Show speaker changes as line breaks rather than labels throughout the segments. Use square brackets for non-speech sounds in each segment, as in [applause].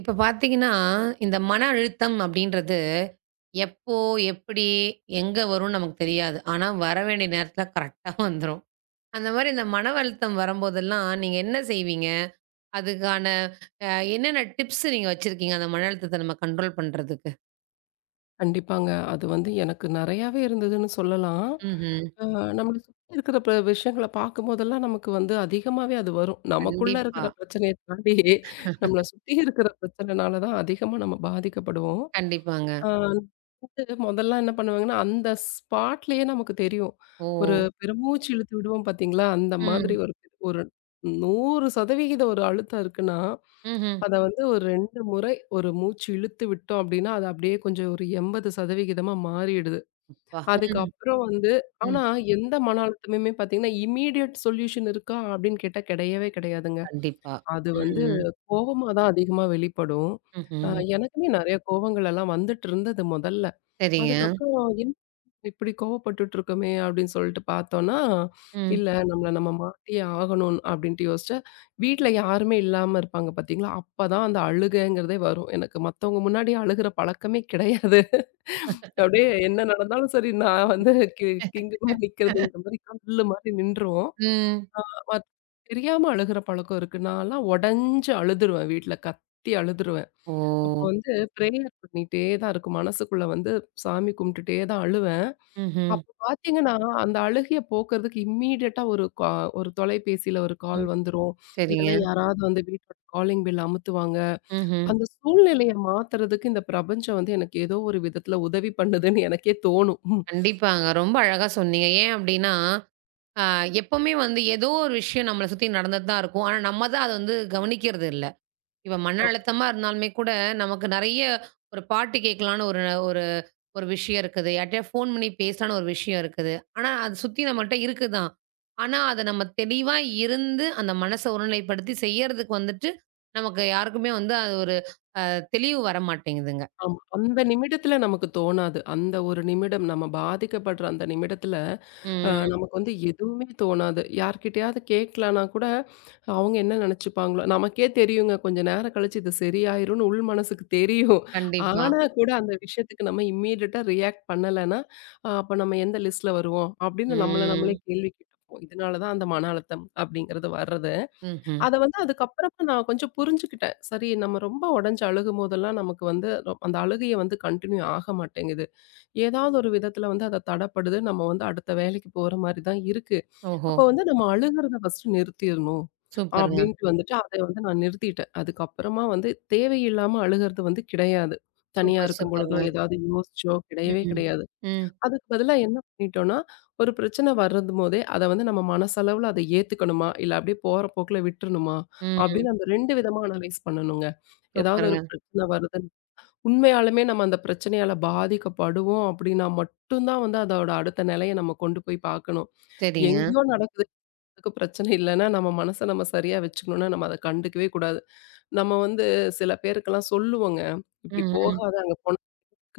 இப்ப பார்த்தீங்கன்னா, இந்த மன அழுத்தம் அப்படின்றது, எப்போ, எப்படி, எங்க வரும்னு நமக்கு தெரியாது. ஆனா, வர வேண்டிய நேரத்துல கரெக்ட்டா வந்துரும். அந்த மாரி இந்த மன அழுத்தம் வரும்போதெல்லாம், நீங்க என்ன செய்வீங்க? அதுக்கான அ என்னென்ன டிப்ஸ் நீங்க வச்சிருக்கீங்க? அந்த மன அழுத்தத்த நம்ம கண்ட்ரோல் பண்றதுக்கு?
கண்டிப்பாங்க. அது வந்து எனக்கு நெறையாவே இருந்ததுன்னு சொல்லலாம்.
ம்ஹ்ம்.
அ நம்மள சுத்தி இருக்கிற விஷயங்கள பார்க்கும்போதெல்லாம் நமக்கு வந்து அதிகமாவே அது வரும். நமக்குள்ள
கண்டிப்பா,
இருக்கிற பிரச்சனைய தாண்டி நம்மள சுத்தி இருக்கிற பிரச்சனைனால தான் அதிகமா நம்ம பாதிக்கப்படுவோம்.
கண்டிப்பாங்க.
அ வந்து மொதல்லாம் என்ன பண்ணுவாங்கன்னா, அந்த ஸ்பாட்லயே நமக்கு தெரியும்.
ஓ!
ஒரு பெருமூச்சு இழுத்து விடுவோம் பார்த்தீங்களா? அந்த மாதிரி
ம்.
ஒரு ஒரு 100% ஒரு அழுத்தம் இருக்குன்னா,
ம்ஹ்ம்.
அத வந்து ஒரு 2 முறை ஒரு மூச்சு இழுத்து விட்டோம் அப்டின்னா, அது அப்டியே கொஞ்சம் ஒரு 80% மாறிடுது.
அப்பா! ம்.
அதுக்கப்புறம் வந்து ஆனா
ம்.
எந்த மன அழுத்தமுமே பார்த்தீங்கன்னா, இம்மீடியட் சொல்யூஷன் இருக்கா அப்டின்னு கேட்டா கிடையவே கிடையாதுங்க.
கண்டிப்பா.
அது வந்து
ம்.
கோவமா தான் அதிகமா வெளிப்படும். அ
ம்ஹ்ம்.
எனக்குமே நெறைய கோவங்கள் எல்லாம் வந்துட்டு இருந்தது முதல்ல.
சரிங்க.
அதுக்கப்புறம் இப்படி கோவப்பட்டுட்ருக்கோமே அப்படின்னு சொல்லிட்டு பார்த்தோன்னா,
ம்.
இல்ல நம்மள நம்ம மாத்தியே ஆகணும் அப்படின்ட்டு யோசிச்சேன். வீட்ல யாருமே இல்லாம இருப்பாங்க பார்த்தீங்களா, அப்பதான் அந்த அழுகைங்கிறதே வரும். எனக்கு மத்தவங்க முன்னாடி அழுகுற பழக்கமே கிடையாது. அப்படியே என்ன நடந்தாலும் சரி நான் வந்து கி கிங்கு மாரி
[laughs] ம்.
நிக்கிறதுங்கிற மாரி கல்லு மாரி நின்றுவோம்.
ம்.
மத் தெரியாம அழுகுற பழக்கம் இருக்கு. நான்லாம் உடைஞ்சு அழுதுருவேன் வீட்ல. கத்தி அழுதுருவேன்.
ஓ!
அப்போ வந்து பிரேயர் பண்ணிட்டே தான் இருக்கும். மனசுக்குள்ள வந்து சாமி கும்பிட்டுட்டே தான் அழுவேன்.
ம்ஹ்ம்.
அப்போ பார்த்தீங்கன்னா, அந்த அழுகைய போக்குறதுக்கு இம்மீடியட்டா ஒரு தொலைபேசியில ஒரு கால்
ம்.
வந்துரும். இல்லன்னா
சரிங்க.
யாராவது வந்து வீட்டோட காலிங் பெல் அமுத்துவாங்க.
ம்ஹ்ம்.
அந்த சூழ்நிலைய மாத்துறதுக்கு இந்த பிரபஞ்சம் வந்து எனக்கு ஏதோ ஒரு விதத்துல உதவி பண்ணுதுன்னு எனக்கே தோணும். ம்.
கண்டிப்பாங்க. ரொம்ப அழகா சொன்னீங்க. ஏன் அப்டின்னா, அ எப்பவுமே வந்து ஏதோ ஒரு விஷயம் நம்மள சுத்தி நடந்துட்டு தான் இருக்கும். ஆனா, நம்ம தான் அத வந்து கவனிக்கிறது இல்ல. இப்ப மன
ஆமா,
அழுத்தமா இருந்தாலுமே கூட, நமக்கு நெறைய ஒரு பாட்டு கேட்கலான்னு ஒரு ஒரு ஒரு விஷயம் இருக்குது. யார்ட்டயா ஃபோன் பண்ணி பேசலான்னு ஒரு விஷயம் இருக்குது. ஆனா, அது சுத்தி நம்மள்ட்ட இருக்கு தான். ஆனா, அத நம்ம தெளிவா இருந்து, அந்த மனச ஒருநிலைப்படுத்தி செய்யறதுக்கு வந்துட்டு, நமக்கு யாருக்குமே வந்து அது ஒரு தெளிவு வர மாட்டேங்குதுங்க.
ஆமா. அந்த நிமிடத்துல நமக்கு தோணாது. அந்த ஒரு நிமிடம் நம்ம பாதிக்கப்படுற அந்த நிமிடத்துல
ம்.
நமக்கு வந்து எதுவுமே தோணாது. யார்கிட்டயாவது கேட்கலனா கூட, அவங்க என்ன நினச்சுப்பாங்களோ நமக்கே தெரியுங்க. கொஞ்ச நேரம் கழிச்சு இது சரியாயிரும்னு உள் மனசுக்கு தெரியும்.
கண்டிப்பா.
ஆனா கூட அந்த விஷயத்துக்கு நம்ம இம்மீடியட்டா ரியாக்ட் பண்ணலன்னா, அப்ப நம்ம எந்த லிஸ்ட்ல வருவோம்? அப்படின்னு நம்மள நம்மளே
ம்.
கேள்வி கேட்டுப்போம். இதனால தான் அந்த மன அழுத்தம் அப்படிங்கிறது வர்றது.
ம்ஹ்ம்.
அத வந்து அதுக்கப்புறமா நான் கொஞ்சம் புரிஞ்சுக்கிட்டேன். சரி நம்ம ரொம்ப உடைஞ்சு அழுகும்போதெல்லாம் நமக்கு வந்து அந்த அழுகைய வந்து கன்டின்யூ ஆக மாட்டேங்குது. ஏதாவது ஒரு விதத்துல வந்து அத தடப்படுது. நம்ம வந்து அடுத்த வேலைக்கு போற மாரி தான் இருக்கு.
ஓஹோ!
அப்போ வந்து நம்ம அழுகுறத ஃபர்ஸ்ட்டு நிறுத்திறணும்.
சூப்பருங்க.
அப்படின்ட்டு வந்துட்டு அத வந்து நான் நிறுத்திட்டேன். அதுக்கப்புறமா வந்து தேவையில்லாம அழுகுறது வந்து கிடையாது. தனியா
சூப்பர்,
இருக்கும் பொழுதோ,
சூப்பருங்க.
ஏதாவது யோசிச்சோ கிடையவே
ம்ஹ்ம்.
கிடையாது.
ம்.
அதுக்கு பதிலா என்ன பண்ணிட்டோம்னா, ஒரு பிரச்சனை வரும்போதே அத வந்து நம்ம மனசளவுல அத ஏத்துக்கணுமா? இல்ல அப்படியே போற போக்குல விட்டுறணுமா?
ம்.
அப்படின்னு அந்த 2 விதமா அனலைஸ் பண்ணணுங்க. ஏதாவது ஒரு
சூப்பருங்க.
பிரச்சனை வருது உண்மையாலுமே நம்ம அந்த பிரச்சனையால பாதிக்கப்படுவோம் அப்படின்னா மட்டும் தான் வந்து அதோட அடுத்த நிலைய நம்ம கொண்டு போய் பார்க்கணும்.
சரிங்க.
எங்கேயோ நடக்குது அதுக்கு பிரச்சனை இல்லன்னா, நம்ம மனச நம்ம சரியா வச்சுக்கணும்னா, நம்ம அத கண்டுக்கவே கூடாது. நம்ம வந்து சில பேருக்கெல்லாம் சொல்லுவோங்க, "இப்படி
ம்ஹ்ம்.
போகாத அங்க போனா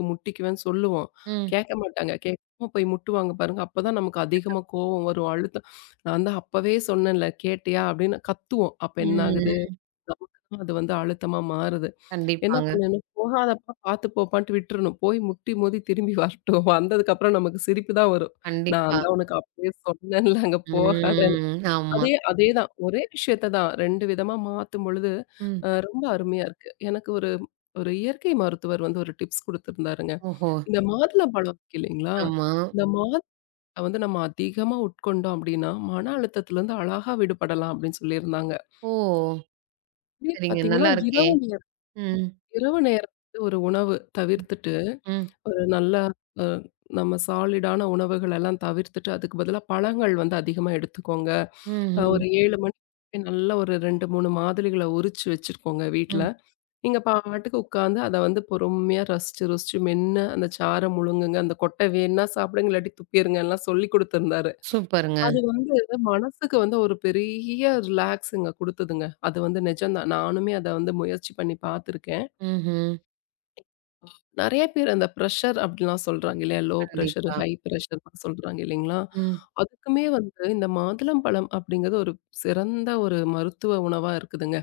முட்டிக்குவேன்னு" சொல்லுவோம்.
ம்.
கேட்க மாட்டாங்க. கேட்காம போய் முட்டுவாங்க பாருங்க. அப்பதான் நமக்கு அதிகமா கோவம் வரும், அழுத்தம். நான் தான் அப்பவே சொன்னேன்ல, "கேட்டியா?" அப்படின்னு கத்துவோம். அப்ப என்ன
ம்.
ஆகுது?
ம்.
நமக்கு தான் அது வந்து அழுத்தமா மாறுது. என்ன
கண்டிப்பாங்க.
பண்ணணும், போகாதப்ப பார்த்து போப்பான்ட்டு விட்டுறணும். போய் முட்டி மோதி திரும்பி வரட்டும். வந்ததுக்கப்புறம் நமக்கு சிரிப்பு தான் வரும். நான்
கண்டிப்பா.
தான் உனக்கு அப்பயே சொன்னேன்ல அங்க போகாதன்னு.
ம். ஆமா.
அதே அதே தான். ஒரே விஷயத்த தான் 2 விதமா மாத்தும் பொழுது,
ம்.
ரொம்ப அருமையா இருக்கு. எனக்கு ஒரு ஒரு இயற்கை மருத்துவர் வந்து ஒரு டிப்ஸ் குடுத்திருந்தாருங்க.
ஓஹோ!
இந்த மாதுளம்பழம் இருக்கு இல்லைங்களா?
ஆமா.
இந்த மாதுளை வந்து நம்ம அதிகமா உட்கொண்டோம் அப்படின்னா, மன அழுத்தத்திலருந்து அழகா விடுபடலாம் அப்படின்னு சொல்லியிருந்தாங்க.
ஓ!
இதே
சரிங்க.
பார்த்தீங்கன்னா,
நல்லா இருக்கே.
இரவு நேரம்
ம்.
இரவு நேரம் வந்து ஒரு உணவு தவிர்த்துட்டு
ம்.
ஒரு நல்ல அ நம்ம சாலிடான உணவுகள் எல்லாம் தவிர்த்துட்டு, அதுக்கு பதிலா பழங்கள் வந்து அதிகமா எடுத்துக்கோங்க.
ம்ஹ்ம்.
ஒரு 7 மணிக்கு நல்ல ஒரு 2, 3 மாதுளைகள உரிச்சு வச்சுக்கோங்க வீட்ல.
ம்.
நீங்க பாட்டுக்கு உட்கார்ந்து அத வந்து பொறுமையா ரசிச்சு, ரசிச்சு மென்னு அந்த சார முழுங்குங்க. அந்த கொட்டை வேணுனா சாப்பிடுங்க, இல்லாட்டி துப்பிருங்க எல்லாம் சொல்லிக் குடுத்திருந்தாரு.
சூப்பருங்க.
அது வந்து மனசுக்கு வந்து ஒரு பெரிய ரிலாக்ஸுங்க குடுத்ததுங்க. அது வந்து நிஜம்தான். நானுமே அத வந்து முயற்சி பண்ணி பார்த்துருக்கேன்.
ம்ஹ்ம்.
நெறைய பேர் அந்த பிரஷர் அப்படிலாம் சொல்றாங்க இல்லையா? லோ பிரஷர்,
கண்டிப்பா.
ஹை பிரஷர்லாம் சொல்றாங்க இல்லைங்களா?
ம்.
அதுக்குமே வந்து இந்த மாதுளம்பழம் அப்படிங்கிறது ஒரு சிறந்த ஒரு மருத்துவ உணவா இருக்குதுங்க.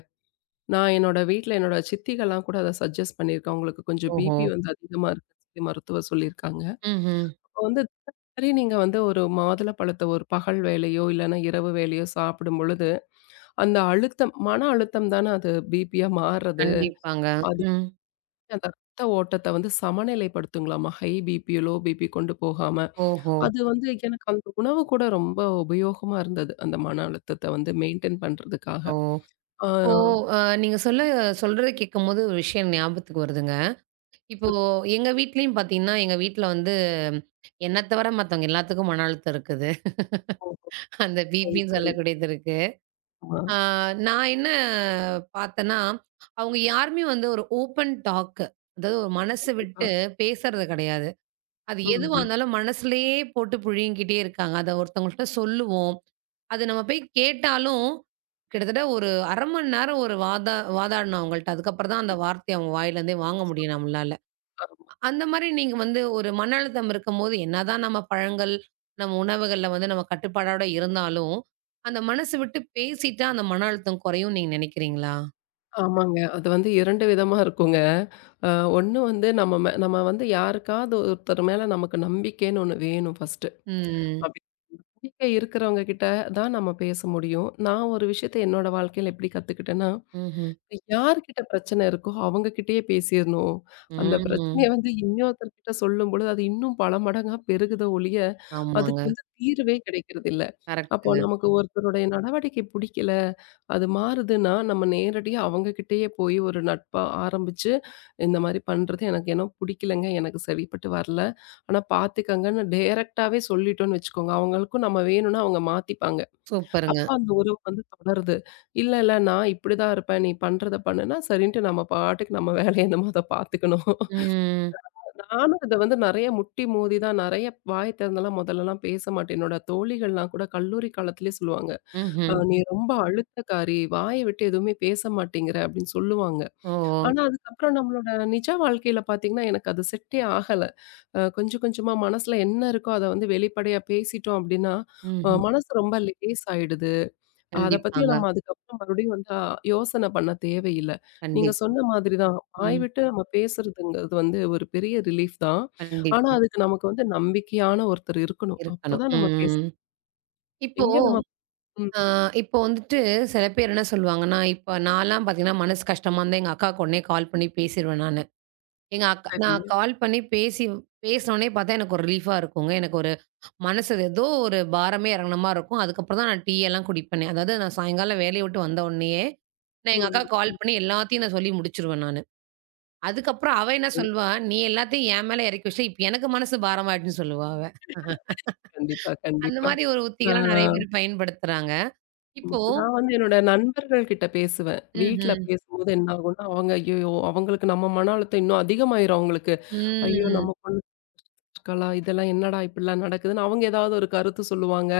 நான் என்னோட வீட்ல என்னோட சித்திகள்லாம் கூட அத சஜெஸ்ட் பண்ணியிருக்கேன். அவங்களுக்கு கொஞ்சம்
ஓஹோ!
பிபி வந்து அதிகமா இருக்குன்னு சொல்லி மருத்துவர் சொல்லியிருக்காங்க.
ம்ஹ்ம்.
அப்ப வந்து சரி நீங்க வந்து ஒரு மாதுளப்பழத்த ஒரு பகல் வேளையோ, இல்லன்னா இரவு வேளையோ சாப்பிடும் பொழுது, அந்த அழுத்தம் மன அழுத்தம் தானே அது பிபியா மாறுறது.
கண்டிப்பாங்க. ம்.
அந்த ரத்த ஓட்டத்த வந்து சமநிலைப்படுத்துங்களாமா. ஹை பிபி, லோ பிபி கொண்டு போகாம.
ஓஹோ!
அது வந்து எனக்கு அந்த உணவு கூட ரொம்ப உபயோகமா இருந்தது. அந்த மன அழுத்தத்த வந்து மெயின்டெயின் பண்றதுக்காக.
ஓ!
ஆ
இப்போ அ நீங்க சொல்ல சொல்றத கேட்கும்போது ஒரு விஷயம் ஞாபகத்துக்கு வருதுங்க. இப்போ எங்க வீட்லயும் பார்த்தீங்கன்னா, எங்க வீட்ல வந்து என்ன தவிர மத்தவங்க எல்லாத்துக்கும் மன அழுத்தம் இருக்குது. அந்த
சரி,
பிபின்னு
சரி.
சொல்லக்கூடியது இருக்கு.
ஆமா.
ஆ நான் என்ன பார்த்தேன்னா, அவங்க யாருமே வந்து ஒரு ஓப்பன் டாக், அதாவது ஒரு மனசு
கண்டிப்பா.
விட்டு பேசுறது கிடையாது. அது எதுவா
ம்ஹ்ம்.
இருந்தாலும் மனசுலயே போட்டு புழுங்கிக்கிட்டே இருக்காங்க. அத ஒருத்தவங்கள்ட்ட சொல்லுவோம். அது நம்ம போய் கேட்டாலும், கிட்டத்தட்ட ஒரு 1/2 மணி நேரம் ஒரு வாதா வாதாடணும் அவங்கள்ட்ட. அதுக்கப்புறம் தான் அந்த வார்த்தைய அவங்க வாயிலேருந்தே வாங்க முடியும் நம்மளால. அந்த மாரி நீங்க வந்து ஒரு மன அழுத்தம் இருக்கும்போது, என்னதான் நம்ம பழங்கள், நம்ம உணவுகள்ல வந்து நம்ம கட்டுப்பாடோட இருந்தாலும், அந்த மனசு விட்டு பேசிட்டா அந்த மன அழுத்தம் குறையும்னு நீங்க நினைக்கிறீங்களா?
ஆமாங்க. அது வந்து 2 விதமா இருக்குங்க. அ ஒண்ணு வந்து நம்ம வந்து யாருக்காவது ஒருத்தர் மேல நமக்கு நம்பிக்கைன்னு ஒண்ணு வேணும் ஃபர்ஸ்ட்டு.
ம்.
அப்படி நம்பிக்கை இருக்கிறவங்க கிட்ட தான் நம்ம பேச முடியும். நான் ஒரு விஷயத்த என்னோட வாழ்க்கையில எப்படி கத்துக்கிட்டேன்னா
ம்ஹ்ம்.
யார்கிட்ட பிரச்சனை இருக்கோ, அவங்க கிட்டயே பேசிறணும். அந்த பிரச்சனைய
ம்.
வந்து இன்னொருத்தர்கிட்ட சொல்லும்பொழுது, அது இன்னும் பல மடங்கா பெருகுதே ஒழிய,
ஆமாங்க.
அதுக்கு வந்து தீர்வே கிடைக்கிறதில்ல. அப்போ
கரெக்ட்டுங்க.
நமக்கு ஒருத்தருடைய நடவடிக்கை புடிக்கல, அது மாறுதுன்னா, நம்ம நேரடியா அவங்க கிட்டயே போய் ஒரு நட்பா ஆரம்பிச்சு, இந்த மாரி பண்றது எனக்கு ஏனோ புடிக்கலங்க, எனக்கு சரிப்பட்டு வரல. ஆனா பாத்துக்கங்கன்னு டைரக்ட்டாவே சொல்லிட்டோம்னு வச்சுக்கோங்க, அவங்களுக்கும் நம்ம வேணும்னா அவங்க மாத்திப்பாங்க.
சூப்பருங்க.
அப்ப அந்த உறவு வந்து தொடருது. "இல்ல, இல்ல நான் இப்படிதான் இருப்பேன். நீ பண்றத பண்ணுனா" சரின்ட்டு நம்ம பாட்டுக்கு நம்ம வேலைய என்னமோ அத பார்த்துக்கணும்.
ம்.
நானும் இத வந்து நெறைய முட்டி மோதி தான் நெறைய வாய் திறந்தெல்லாம் முதல்லலாம் பேச மாட்டேன். என்னோட தோழிகள்லாம் கூட கல்லூரி காலத்திலேயே சொல்லுவாங்க.
ம்ஹ்ம்.
நீ ரொம்ப அழுத்தக்காரி, வாய விட்டு எதுவுமே பேச மாட்டேங்கிற" அப்படின்னு சொல்லுவாங்க.
ஓ!
ஆனா அதுக்கப்புறம் நம்மளோட நிஜ வாழ்க்கையில பார்த்தீங்கன்னா, எனக்கு அது செட்டே ஆகல. கொஞ்சம் கொஞ்சமா மனசுல என்ன இருக்கோ அத வந்து வெளிப்படையா பேசிட்டோம் அப்படின்னா,
ம்ஹ்ம்.
மனசு ரொம்ப லேஸ் ஆயிடுது. அத பத்தி
கண்டிப்பாங்க.
நம்ம அதுக்கப்புறம் மறுபடியும் வந்து யோசனை பண்ண தேவையில்ல. நீங்க
கண்டிப்பா.
சொன்ன மாதிரி தான். வாய்
ம்.
விட்டு நம்ம பேசுறதுங்கிறது வந்து ஒரு பெரிய ரிலீஃப் தான். ஆனா,
கண்டிப்பா.
அதுக்கு நமக்கு வந்து நம்பிக்கையான ஒருத்தர் இருக்கணும்.
இருக்கணும்.
அப்பதான் நம்ம
ம்.
பேசலாம்.
இப்போ
எங்க நம்ம ம்
அ இப்போ வந்துட்டு சில பேர் என்ன சொல்லுவாங்கன்னா, இப்ப நான்லாம் பார்த்தீங்கன்னா, மனசு கஷ்டமா இருந்தா எங்க அக்காவுக்கு உடனே கால் பண்ணி பேசிருவேன் நானு. எங்க அக்கா நான்
சரிங்க.
கால் பண்ணி பேசினோனே பார்த்தா எனக்கு ஒரு ரிலீஃபா இருக்குங்க. எனக்கு ஒரு மனசு ஏதோ ஒரு பாரமே இறங்குன மாரி இருக்கும். அதுக்கப்புறம் தான் நான் டீ எல்லாம் குடிப்பேனே. அதாவது நான் சாயங்காலம் வேலைய விட்டு வந்த உடனேயே, நான் எங்க
ம்,
அக்காவுக்கு
ம்.
கால் பண்ணி எல்லாத்தையும் நான் சொல்லி முடிச்சுருவேன் நானு. அதுக்கப்புறம் அவ என்ன
சரி.
சொல்லுவா, "நீ எல்லாத்தையும் என் மேல இறக்கி வச்சுட்ட, இப்ப எனக்கு மனசு பாரமாயிடுச்சுன்னு" சொல்லுவா அவ.
கண்டிப்பா,
அந்த
கண்டிப்பா.
மாரி ஒரு உத்திகள்லாம் நெறைய
நான்
பேர் பயன்படுத்துறாங்க. இப்ப
நான் வந்து என்னோட நண்பர்கள் கிட்ட பேசுவேன். வீட்ல
ம்ஹ்ம்.
பேசும்போது என்ன ஆகும்னா, அவங்க ஐயய்யோ! அவங்களுக்கு நம்ம மன அழுத்தம் இன்னும் அதிகமாயிரும் அவங்களுக்கு. ஐயோ!
ம்.
நம்ம பொண்ணு இருக்காளா? இதெல்லாம் என்னடா இப்படிலாம் நடக்குதுன்னு அவங்க ஏதாவது ஒரு கருத்து சொல்லுவாங்க.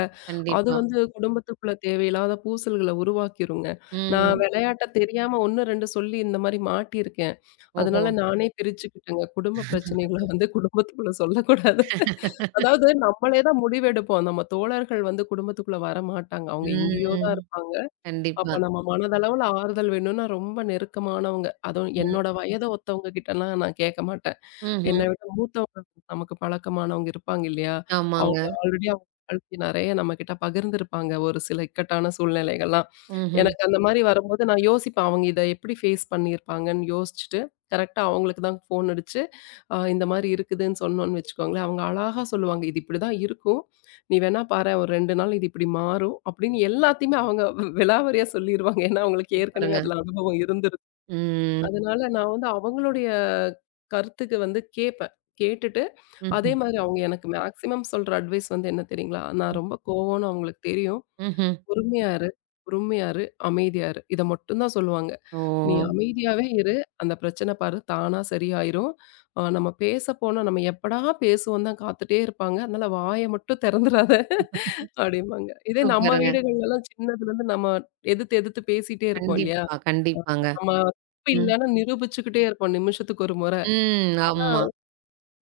அது ம்.
கண்டிப்பா.
வந்து குடும்பத்துக்குள்ள தேவையில்லாத பூசல்கள உருவாக்கிருங்க. நான்
ம்.
விளையாட்ட தெரியாம 1, 2 சொல்லி இந்த மாரி மாட்டியிருக்கேன்.
ஓஹோ!
அதனால நானே பிரிச்சுக்கிட்டேங்க. குடும்ப பிரச்சனைகள வந்து குடும்பத்துக்குள்ள சொல்லக்கூடாது. அதாவது நம்மளே தான் முடிவெடுப்போம். நம்ம தோழர்கள் வந்து குடும்பத்துக்குள்ள வரமாட்டாங்க. அவங்க எங்கேயோ தான்
ம்.
இருப்பாங்க.
கண்டிப்பா.
அப்ப நம்ம மனதளவுல ஆறுதல் வேணும்னா ரொம்ப நெருக்கமானவங்க. அதுவும் என்னோட
ம்.
வயத ஒத்தவங்க கிட்டலாம் நான் கேட்க மாட்டேன்.
ம்ஹ்ம்.
என்னை விட மூத்தவங்க நமக்கு பழக்கமானவங்க இருப்பாங்க இல்லையா?
ஆமாங்க.
அவங்க ஆல்ரெடி அவங்க வாழ்க்கை நெறைய நம்மகிட்ட பகிர்ந்திருப்பாங்க ஒரு சில இக்கட்டான சூழ்நிலைகள்லாம்.
ம்ஹ்ம்.
எனக்கு அந்த மாரி வரும்போது நான் யோசிப்பேன். அவங்க இத எப்படி ஃபேஸ் பண்ணியிருப்பாங்கன்னு யோசிச்சுட்டு, கரெக்ட்டா அவங்களுக்கு தான் ஃபோன் அடிச்சு, இந்த மாரி இருக்குதுன்னு சொன்னோன்னு வச்சுக்கோங்களேன், அவங்க அழகா சொல்லுவாங்க. இது இப்படிதான் இருக்கும். நீ வேணா பாரேன் ஒரு 2 நாள் இது இப்படி மாறும். அப்படின்னு எல்லாத்தையுமே அவங்க விலாவாரியா சொல்லிருவாங்க. ஏன்னா அவங்களுக்கு ஏற்கனவே
சூப்பருங்க.
அதுல அனுபவம் இருந்திருக்கும்.
ம்.
அதனால நான் வந்து அவங்களுடைய கருத்துக்கு வந்து கேட்பேன். கேட்டுட்டு, அதே
ம்ஹ்ம்.
மாரி அவங்க எனக்கு மேக்ஸிமம் சொல்ற அட்வைஸ் வந்து என்ன தெரியுங்களா? நான்
ம்.
ரொம்ப கோவம்னு அவங்களுக்கு தெரியும்.
ம்ஹ்ம்.
பொறுமையா இரு, பொறுமையா இரு, அமைதியா இரு. இத மட்டும் தான் சொல்லுவாங்க. நீ
ஓ!
அமைதியாவே இரு. அந்த பிரச்சனை பாரு தானா சரியாயிரும். நம்ம பேச போனா நம்ம எப்படா பேசுவோம் தான் காத்துட்டே இருப்பாங்க. அதனால வாய மட்டும் திறந்துராத அப்டிம்பாங்க. இதே நம்ம
சூப்பருங்க.
வீடுகள்லலாம் சின்னதுலருந்து நம்ம எதிர்த்து எதிர்த்து பேசிட்டே இருப்போம் இல்லையா?
கண்டிப்பா, கண்டிப்பாங்க.
நம்ம தப்பு
ம்.
இல்லன்னு நிரூபிச்சுக்கிட்டே இருப்போம் நிமிஷத்துக்கு ஒரு முறை.
ம். ஆமா.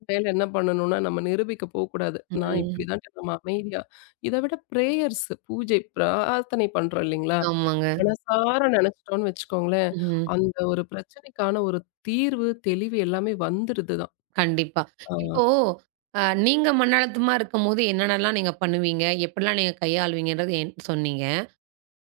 மேல என்ன பண்ணணும்னா, நம்ம நிரூபிக்க போக்கூடாது. நான்
ம்.
இப்படிதான்ட்டு நம்ம அமைதியா இத விட பிரேயர்ஸ் பூஜை, பிரார்த்தனை பண்றோம் இல்லைங்களா?
ஆமாங்க.
மனசார நெனச்சுட்டோம்னு வச்சுக்கோங்களேன்,
ம்.
அந்த ஒரு பிரச்சனைக்கான ஒரு தீர்வு, தெளிவு எல்லாமே வந்துருது தான்.
கண்டிப்பா.
ஆ
இப்போ நீங்க மன அழுத்தமா இருக்கும்போது என்னென்னலாம் நீங்க பண்ணுவீங்க? எப்படிலாம் நீங்க கையாளுவீங்கன்றது என் சொன்னீங்க.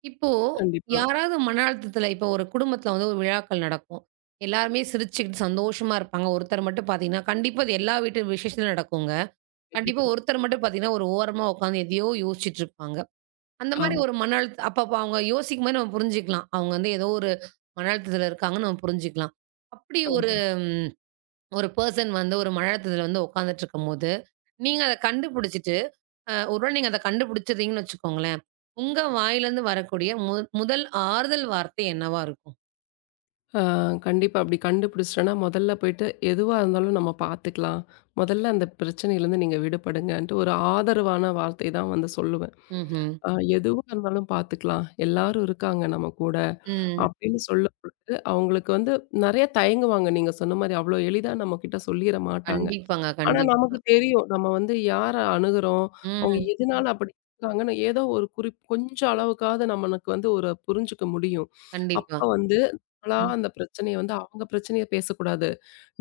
இப்போ
கண்டிப்பா,
யாராவது மன அழுத்தத்துல இப்போ ஒரு குடும்பத்துல வந்து ஒரு விழாக்கள் நடக்கும். எல்லாருமே சிரிச்சுக்கிட்டு சந்தோஷமா இருப்பாங்க. ஒருத்தர் மட்டும் பார்த்தீங்கன்னா, கண்டிப்பா அது எல்லா வீட்டு விசேஷத்துலயும் நடக்குங்க. கண்டிப்பா
கண்டிப்பா.
ஒருத்தர் மட்டும் பார்த்தீங்கன்னா, ஒரு ஓரமா உட்காந்து எதையோ யோசிச்சுட்டு இருப்பாங்க. அந்த மாரி
ஆமா,
ஒரு மன அழுத்த அப்பப்ப அவங்க யோசிக்கும்போது நம்ம புரிஞ்சுக்கலாம். அவங்க வந்து ஏதோ ஒரு மன அழுத்தத்துல இருக்காங்கன்னு நம்ம புரிஞ்சுக்கலாம். அப்படி ஒரு
ஆமா.
ம் ஒரு பெர்சன் வந்து ஒரு மன அழுத்தத்துல வந்து உட்காந்துட்டு இருக்கும்போது, நீங்க அத கண்டுபிடிச்சுட்டு ஒரு வேள நீங்க அத கண்டுபிடிச்சிர்றீங்கன்னு வச்சுக்கோங்களேன். உங்க வாயிலருந்து வரக்கூடிய முதல் ஆறுதல் வார்த்தை என்னவா இருக்கும்?
ஆ கண்டிப்பா அப்படி கண்டுபிடிச்சிட்டேன்னா, முதல்ல போயிட்டு எதுவா இருந்தாலும் நம்ம பார்த்துக்கலாம். முதல்ல அந்த பிரச்சனையிலேருந்து நீங்க விடுபடுங்கன்ட்டு ஒரு ஆதரவான வார்த்தை தான் வந்து சொல்லுவேன்.
ம்ஹ்ம்.
அ எதுவா இருந்தாலும் பார்த்துக்கலாம். எல்லாரும் இருக்காங்க நம்ம கூட.
ம்.
அப்படின்னு சொல்லும் பொழுது, அவங்களுக்கு வந்து நெறைய தயங்குவாங்க. நீங்க சொன்ன மாரி அவ்வளோ எளிதா நம்மகிட்ட சொல்லிற மாட்டாங்க.
கண்டிப்பாங்க.
ஆனா
கண்டிப்பா.
நமக்கு தெரியும். நம்ம வந்து யார அணுகுறோம், அவங்க
ம்.
எதுனால அப்படி இருக்காங்கன்னு ஏதோ ஒரு கொஞ்சம் அளவுக்காவது நமக்கு வந்து ஒரு புரிஞ்சுக்க முடியும். அப்ப
கண்டிப்பா.
வந்து நம்மளா
ம்.
அந்த பிரச்சனைய வந்து அவங்க பிரச்சனைய பேசக்கூடாது.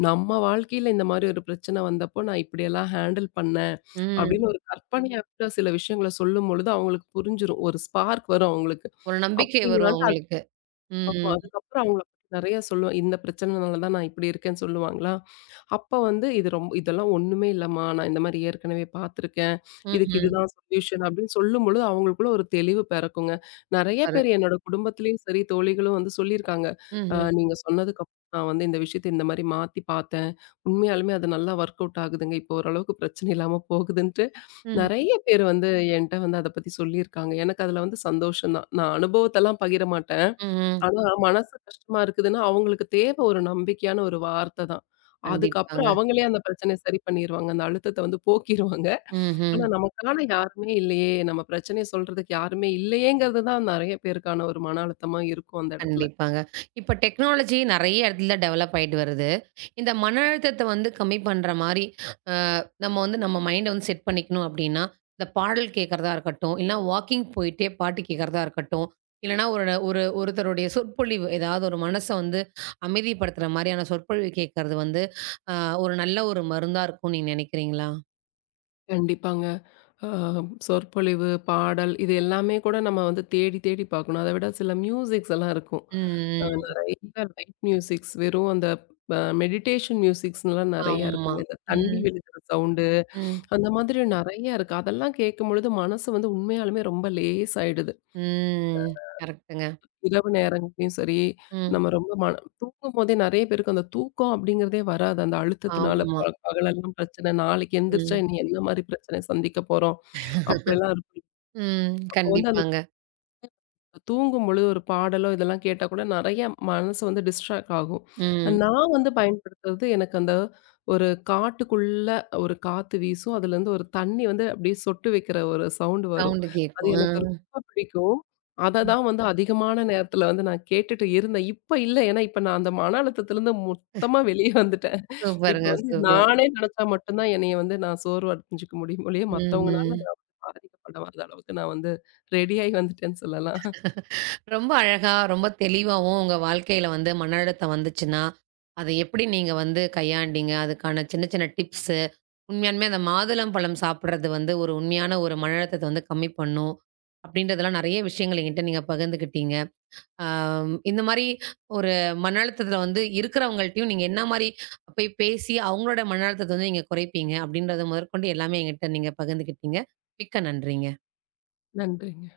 நம்ம வாழ்க்கையில இந்த மாரி ஒரு பிரச்சனை வந்தப்போ, நான் இப்படியெல்லாம் ஹேண்டில் பண்ணேன்
ம்.
அப்படின்னு ஒரு கற்பனையாட்ட சில விஷயங்கள சொல்லும்பொழுது அவங்களுக்கு புரிஞ்சிரும். ஒரு ஸ்பார்க் வரும் அவங்களுக்கு.
ஒரு நம்பிக்கை வரும்
அப்படிங்களான்ட்டு
அவங்களுக்கு.
ஆமா.
ம்.
அதுக்கப்புறம் அவங்கள பத்தி நெறைய சொல்லுவேன். இந்த பிரச்சனைனால தான் நான் இப்படி இருக்கேன்னு சொல்லுவாங்களா, அப்ப வந்து இது ரொம்ப இதெல்லாம் ஒண்ணுமே இல்லம்மா. நான் இந்த மாரி ஏற்கனவே பார்த்துருக்கேன். இதுக்கு
ம்ஹ்ம்.
இதுதான் சொல்யூஷன் அப்படின்னு சொல்லும்பொழுது அவங்களுக்குள்ள ஒரு தெளிவு பிறக்குங்க. நெறைய
சூப்பரு.
பேர் என்னோட குடும்பத்திலயும் சரி, தோழிகளும் வந்து சொல்லியிருக்காங்க.
ம்ஹ்ம்.
நீங்க சொன்னதுக்கு அப்புறம் நான் வந்து இந்த விஷயத்த இந்த மாரி மாத்தி பார்த்தேன். உண்மையாலுமே அது நல்லா ஒர்க் அவுட் ஆகுதுங்க. இப்போ ஓரளவுக்கு பிரச்சனை இல்லாம போகுதுன்ட்டு
ம்.
நெறைய பேர் வந்து என்ட்ட வந்து அத பத்தி சொல்லியிருக்காங்க. எனக்கு அதுல வந்து சந்தோஷம் தான். நான் அனுபவத்தெல்லாம் பகிர மாட்டேன்.
ம்ஹ்ம்.
ஆனா, மனசு கஷ்டமா இருக்குதுன்னா, அவங்களுக்கு தேவ ஒரு நம்பிக்கையான ஒரு வார்த்த தான்.
கண்டிப்பாங்க.
அதுக்கப்புறம் அவங்களே அந்த பிரச்சனைய சரி பண்ணிருவாங்க. அந்த அழுத்தத்த வந்து போக்கிருவாங்க. ஆனா,
ம்ஹ்ம்.
நமக்கான யாருமே இல்லையே! நம்ம பிரச்சனைய சொல்றதுக்கு யாருமே இல்லையேங்கிறது தான் நெறைய பேருக்கான ஒரு மன அழுத்தமா இருக்கும் அந்த இடத்துல.
கண்டிப்பாங்க. இப்ப டெக்னாலஜி நெறைய இடத்துல டெவலப் ஆயிட்டு வருது. இந்த மன அழுத்தத்த வந்து கம்மி பண்ற மாரி, அ நம்ம வந்து நம்ம மைண்ட வந்து செட் பண்ணிக்கணும் அப்டின்னா, இந்த பாடல் கேட்கறதா இருக்கட்டும், இல்லன்னா வாக்கிங் போயிட்டே பாட்டு கேட்கறதா இருக்கட்டும், இல்லன்னா ஒரு ஒரு ஒருத்தருடைய சொற்பொழிவு, ஏதாவது ஒரு மனச வந்து அமைதிப்படுத்துற மாரியான சொற்பொழிவு கேட்கறது வந்து, அ ஒரு நல்ல ஒரு மருந்தா இருக்கும்னு நீங்க நெனைக்கிறீங்களா?
கண்டிப்பாங்க. ஆ சொற்பொழிவு, பாடல் இது எல்லாமே கூட நம்ம வந்து தேடி தேடி பார்க்கணும். அத விட சில மியூசிக்ஸ் எல்லாம் இருக்கும்.
ம், ம்.
நெறைய லைட் மியூசிக்ஸ் வெறும் அந்த மெடிடேஷன் மியூசிக்ஸ்லாம் நெறைய
ஆமா.
இருக்குங்க. இந்த தண்ணி
ம்,
விழுகிற சவுண்டு
ம்,
அந்த மாதிரி நெறைய இருக்கு. அதெல்லாம் கேட்கும்பொழுது மனசு வந்து உண்மையாலுமே ரொம்ப லேசாயிடுது.
ம். கரெக்ட்டுங்க.
இரவு நேரங்கள்லயும் சரி,
ம்.
நம்ம ரொம்ப மன தூங்கும்போதே நெறைய பேருக்கு அந்த தூக்கம் அப்படிங்கிறதே வராது. அந்த அழுத்தத்தினால
ஆமா.
பகலெல்லாம் பிரச்சனை, நாளைக்கு எந்திரிச்சா
ம்.
இனி என்ன மாரி பிரச்சனை சந்திக்க போறோம், அப்படிலாம் இருக்கும்.
ம்.
அப்போ வந்து
கண்டிப்பாங்க.
தூங்கும்பொழுது ஒரு பாடலோ, இதெல்லாம் கேட்டா கூட நெறைய மனசு வந்து டிஸ்ட்ராக்ட் ஆகும்.
ம்.
நான் வந்து பயன்படுத்துறது எனக்கு அந்த ஒரு காட்டுக்குள்ள ஒரு காத்து வீசும். அதுலேருந்து ஒரு தண்ணி வந்து அப்படியே சொட்டு வைக்கிற ஒரு சவுண்ட் வரும்.
சவுண்டு
அது
கேட்கும். ஆ.
எனக்கு ரொம்ப பிடிக்கும். அத தான் வந்து அதிகமான நேரத்தில வந்து நான் கேட்டுட்டு இருந்தேன். இப்ப இல்ல. ஏன்னா இப்ப நான் அந்த மன அழுத்தத்திலேருந்து மொத்தமா வெளிய வந்துட்டேன். இப்ப
சூப்பருங்க,
வந்து
சூப்பர்.
நானே நெனச்சா மட்டும் தான் என்னைய வந்து நான் சோர்வு அடைஞ்சுக்க முடியும் ஒழிய
ம்,
மத்தவங்கனால
ம்.
நான் பாதிக்கப்பட வர்ற அளவுக்கு நான் வந்து ரெடியாகி வந்துட்டேன்னு சொல்லலாம்.
ரொம்ப அழகா, ரொம்ப தெளிவாவும் உங்க வாழ்க்கையில வந்து மன அழுத்தம் வந்துச்சுன்னா, அத எப்படி நீங்க வந்து கையாண்டீங்க? அதுக்கான சின்ன சின்ன டிப்ஸு, உண்மையாலுமே அந்த மாதுளம்பழம் சாப்பிடுறது வந்து ஒரு உண்மையான ஒரு மன அழுத்தத்த வந்து கம்மி பண்ணும். அப்படின்றதெல்லாம் நெறைய விஷயங்கள் என்கிட்ட நீங்க பகிர்ந்துக்கிட்டீங்க. ஆம், இந்த மாரி ஒரு மன அழுத்தத்துல வந்து இருக்கிறவங்கள்ட்டயும் நீங்க என்ன மாரி போய் பேசி அவங்களோட மன அழுத்தத்த வந்து நீங்க குறைப்பீங்க? அப்படின்றத முதற்கொண்டு எல்லாமே என்கிட்ட நீங்க பகிர்ந்துக்கிட்டீங்க. மிக்க நன்றிங்க.
நன்றிங்க.